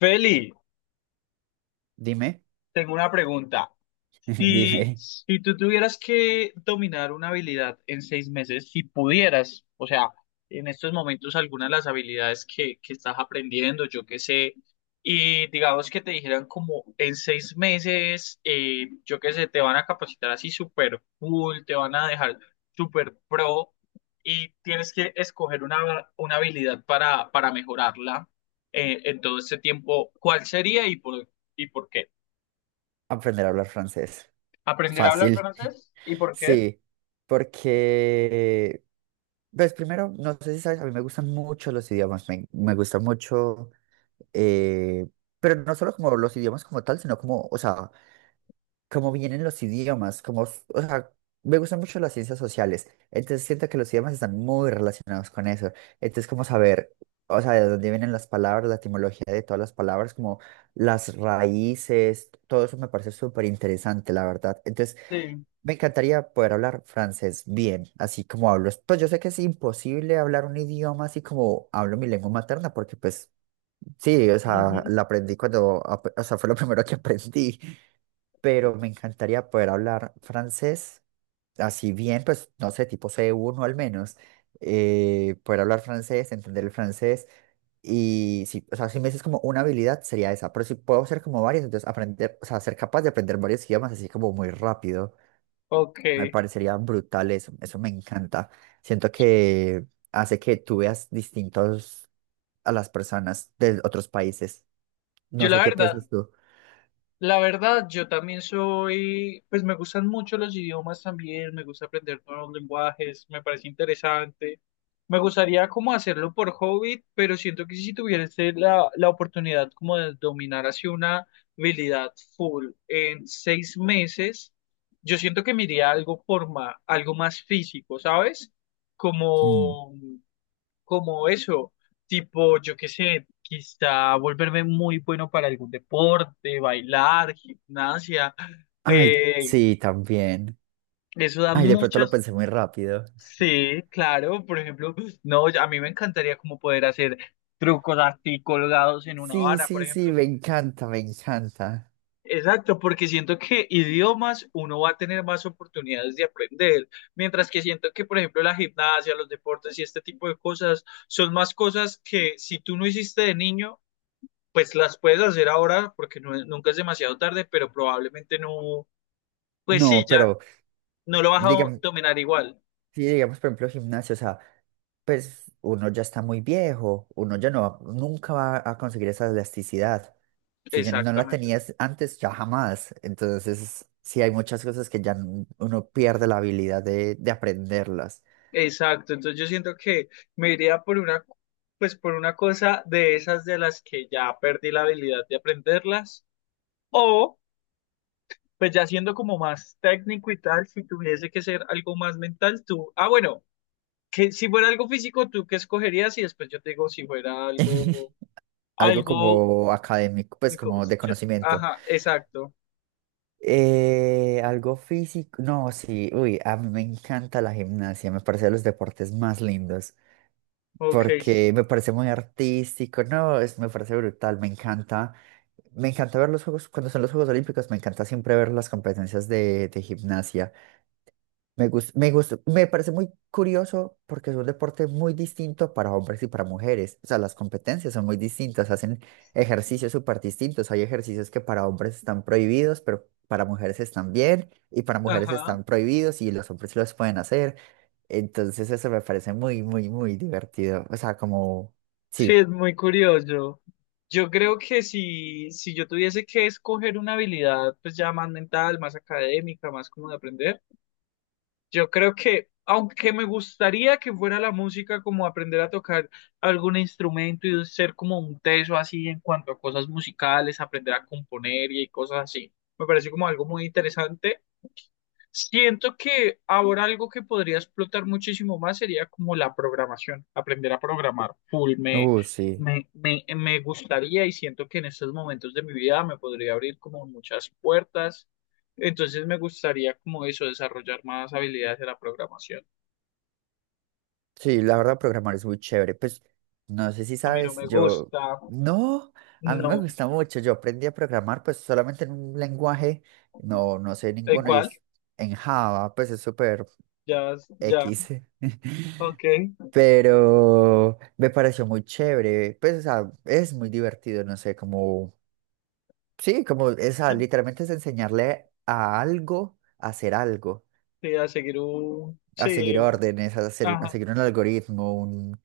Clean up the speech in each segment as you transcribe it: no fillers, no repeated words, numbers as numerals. Feli, Dime. tengo una pregunta. Si, Dime, si tú tuvieras que dominar una habilidad en 6 meses, si pudieras, o sea, en estos momentos algunas de las habilidades que estás aprendiendo, yo qué sé, y digamos que te dijeran como en 6 meses, yo qué sé, te van a capacitar así súper cool, te van a dejar súper pro y tienes que escoger una habilidad para mejorarla en todo este tiempo, ¿cuál sería y por qué? aprender a hablar francés. Aprender a hablar Fácil, francés y por qué. sí, porque, pues primero, no sé si sabes, a mí me gustan mucho los idiomas, me gusta mucho, eh, pero no solo como los idiomas como tal, sino como, o sea, como vienen los idiomas, como, o sea, me gustan mucho las ciencias sociales, entonces siento que los idiomas están muy relacionados con eso, entonces como saber, o sea, de dónde vienen las palabras, la etimología de todas las palabras, como las raíces, todo eso me parece súper interesante, la verdad. Entonces, Sí. me encantaría poder hablar francés bien, así como hablo. Pues yo sé que es imposible hablar un idioma así como hablo mi lengua materna, porque pues sí, o sea, Ujú. la aprendí cuando, o sea, fue lo primero que aprendí, pero me encantaría poder hablar francés, así bien, pues no sé, tipo C1 al menos, poder hablar francés, entender el francés, y si, o sea, si me dices como una habilidad sería esa, pero si puedo hacer como varias, entonces aprender, o sea, ser capaz de aprender varios idiomas así como muy rápido, Ok. me parecería brutal eso, eso me encanta. Siento que hace que tú veas distintos a las personas de otros países. Yo No la sé qué verdad, piensas tú. Yo también soy, pues me gustan mucho los idiomas también, me gusta aprender nuevos lenguajes, me parece interesante. Me gustaría como hacerlo por hobby, pero siento que si tuviese la oportunidad como de dominar así una habilidad full en 6 meses, yo siento que me iría a algo algo más físico, ¿sabes? Mm. Como como eso, tipo, yo qué sé, quizá volverme muy bueno para algún deporte, bailar, gimnasia, Ay, eh, sí, también. eso da Ay, de pronto lo muchas, pensé muy rápido. sí, claro, por ejemplo, no, a mí me encantaría como poder hacer trucos así colgados en una Sí, vara, por sí, sí, ejemplo. me encanta, me encanta. Exacto, porque siento que idiomas uno va a tener más oportunidades de aprender, mientras que siento que, por ejemplo, la gimnasia, los deportes y este tipo de cosas son más cosas que si tú no hiciste de niño, pues las puedes hacer ahora porque nunca es demasiado tarde, pero probablemente no, pues sí, No, ya pero no lo vas a digamos, dominar igual. sí, digamos, por ejemplo, gimnasio, o sea, pues uno ya está muy viejo, uno ya no, nunca va a conseguir esa elasticidad. Si ya no la Exactamente. tenías antes, ya jamás. Entonces, sí, hay muchas cosas que ya uno pierde la habilidad de aprenderlas. Exacto. Entonces yo siento que me iría por una, pues por una cosa de esas de las que ya perdí la habilidad de aprenderlas, o pues ya siendo como más técnico y tal, si tuviese que ser algo más mental, tú, ah, bueno, que si fuera algo físico, ¿tú qué escogerías? Y después yo te digo si fuera Algo algo, como académico, pues técnico, como de conocimiento. ajá, exacto. Algo físico. No, sí, uy, a mí me encanta la gimnasia, me parece de los deportes más lindos, Ok, porque me parece muy artístico, no, es, me parece brutal, me encanta ver los juegos, cuando son los Juegos Olímpicos, me encanta siempre ver las competencias de gimnasia. Me parece muy curioso porque es un deporte muy distinto para hombres y para mujeres. O sea, las competencias son muy distintas, hacen ejercicios súper distintos. Hay ejercicios que para hombres están prohibidos, pero para mujeres están bien, y para mujeres ajá. están prohibidos y los hombres los pueden hacer. Entonces eso me parece muy, muy, muy divertido. O sea, como, Sí, sí, es muy curioso. Yo creo que si yo tuviese que escoger una habilidad, pues ya más mental, más académica, más como de aprender, yo creo que, aunque me gustaría que fuera la música, como aprender a tocar algún instrumento y ser como un teso así en cuanto a cosas musicales, aprender a componer y cosas así. Me parece como algo muy interesante. Siento que ahora algo que podría explotar muchísimo más sería como la programación, aprender a programar full. Me, sí. me, me, me gustaría y siento que en estos momentos de mi vida me podría abrir como muchas puertas. Entonces me gustaría como eso, desarrollar más habilidades de la programación. Sí, la verdad, programar es muy chévere. Pues no sé si A mí no sabes, me yo gusta, no, a mí me no. gusta mucho. Yo aprendí a programar pues solamente en un lenguaje, no, no sé ¿En ninguno y cuál? es en Java, pues es súper Ya, ya, X. ok. Pero me pareció muy chévere. Pues o sea, es muy divertido, no sé, como, sí, como esa, literalmente es enseñarle a algo a hacer algo, Sí, a seguir un, a sí, seguir órdenes, a hacer, a ajá, seguir un algoritmo,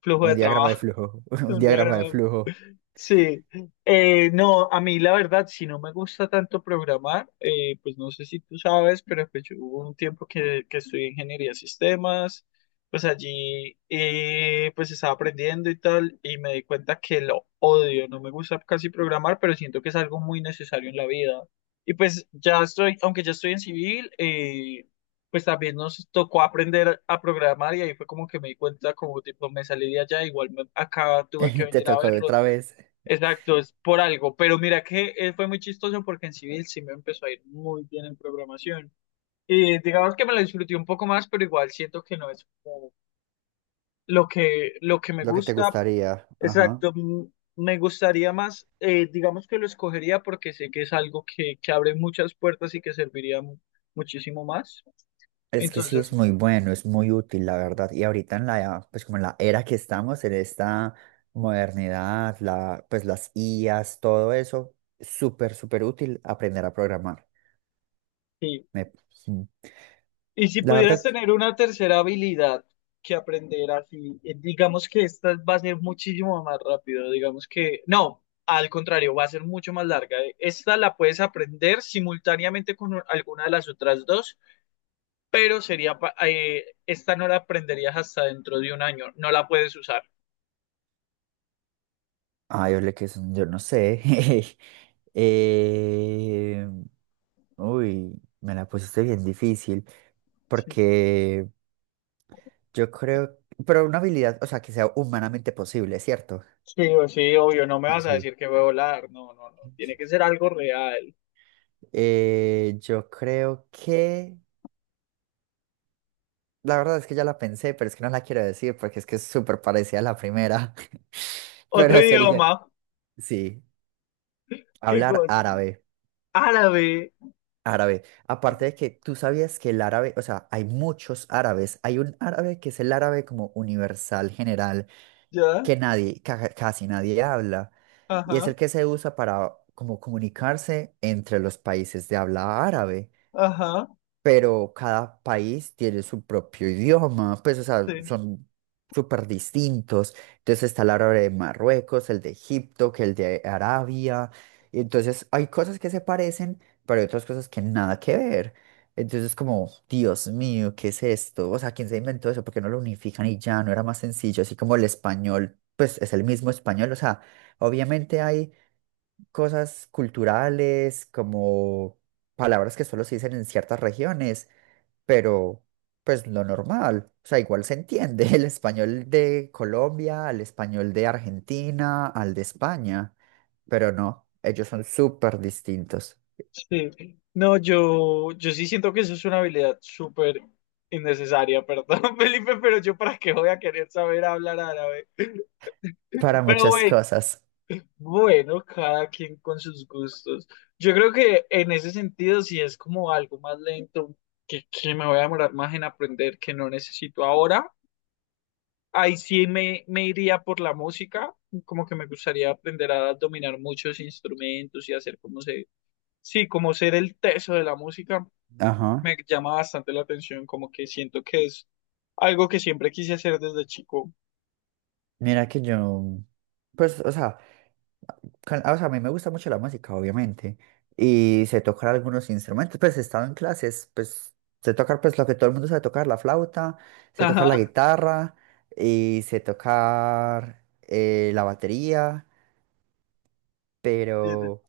flujo un de diagrama de trabajo, flujo, un un diagrama diagrama. de flujo. Sí, no, a mí la verdad, si no me gusta tanto programar, pues no sé si tú sabes, pero pues yo hubo un tiempo que estudié ingeniería de sistemas, pues allí pues estaba aprendiendo y tal, y me di cuenta que lo odio, no me gusta casi programar, pero siento que es algo muy necesario en la vida. Y pues ya estoy, aunque ya estoy en civil, pues también nos tocó aprender a programar y ahí fue como que me di cuenta, como tipo, me salí de allá, igual acá tuve que Te venir a tocó verlo. otra vez. Exacto, es por algo, pero mira que fue muy chistoso porque en civil sí me empezó a ir muy bien en programación. Y digamos que me lo disfruté un poco más, pero igual siento que no es como lo que me Lo que te gusta. gustaría. Ajá. Exacto, mm, me gustaría más, digamos que lo escogería porque sé que es algo que abre muchas puertas y que serviría muchísimo más. Es que sí es Entonces, muy bueno, es muy útil, la verdad. Y ahorita en la, pues como en la era que estamos, en esta modernidad, la, pues las IAs, todo eso, súper, súper útil aprender a programar. sí. Me- sí, Y si la pudieras verdad, tener una tercera habilidad que aprender así, digamos que esta va a ser muchísimo más rápido, digamos que, no, al contrario, va a ser mucho más larga. Esta la puedes aprender simultáneamente con alguna de las otras dos, pero sería, esta no la aprenderías hasta dentro de un año, no la puedes usar. ay, ole, que son, yo no sé. Eh, uy, me la pusiste bien difícil, Sí, porque yo creo, pero una habilidad, o sea, que sea humanamente posible, ¿cierto? sí, o sí, obvio, no me Sí, vas a sí. decir que voy a volar, no, no, no, tiene que ser algo real. Yo creo que, la verdad es que ya la pensé, pero es que no la quiero decir porque es que es súper parecida a la primera. Otro Pero sería, idioma, sí, ¿qué hablar cosa? árabe, Árabe, árabe. Aparte de que tú sabías que el árabe, o sea, hay muchos árabes. Hay un árabe que es el árabe como universal, general, ¿ya? que nadie, ja, casi nadie habla. Y es el Ajá, que se usa para como comunicarse entre los países de habla árabe, ajá. pero cada país tiene su propio idioma, pues, o sea, Sí, son súper distintos. Entonces está el árabe de Marruecos, el de Egipto, que el de Arabia. Y entonces hay cosas que se parecen, pero hay otras cosas que nada que ver. Entonces, como, Dios mío, ¿qué es esto? O sea, ¿quién se inventó eso? ¿Por qué no lo unifican y ya? No era más sencillo, así como el español, pues es el mismo español. O sea, obviamente hay cosas culturales, como palabras que solo se dicen en ciertas regiones, pero pues lo normal, o sea, igual se entiende el español de Colombia, al español de Argentina, al de España, pero no, ellos son súper distintos sí. No, yo sí siento que eso es una habilidad súper innecesaria, perdón, Felipe, pero yo para qué voy a querer saber hablar árabe. para Pero muchas güey, cosas. bueno, cada quien con sus gustos. Yo creo que en ese sentido, si es como algo más lento, que me voy a demorar más en aprender que no necesito ahora, ahí sí me iría por la música, como que me gustaría aprender a dominar muchos instrumentos y hacer como sí, como ser el teso de la música. Ajá. Me llama bastante la atención, como que siento que es algo que siempre quise hacer desde chico. Mira que yo, pues, o sea, o sea, a mí me gusta mucho la música, obviamente, y sé tocar algunos instrumentos, pues he estado en clases, pues sé tocar pues lo que todo el mundo sabe tocar, la flauta, sé tocar la Ajá, guitarra y sé tocar la batería, desde- pero,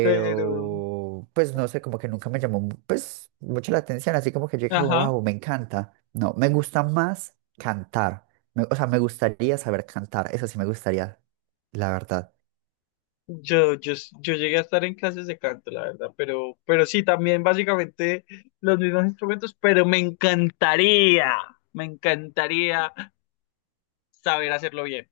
pero, pues no sé, como que nunca me llamó, pues, mucho la atención, así como que yo dije, como, ajá, wow, me encanta. No, me gusta más cantar. Me- o sea, me gustaría saber cantar, eso sí me gustaría, la verdad. yo, yo, yo llegué a estar en clases de canto, la verdad, pero, sí, también básicamente los mismos instrumentos, pero me encantaría saber hacerlo bien.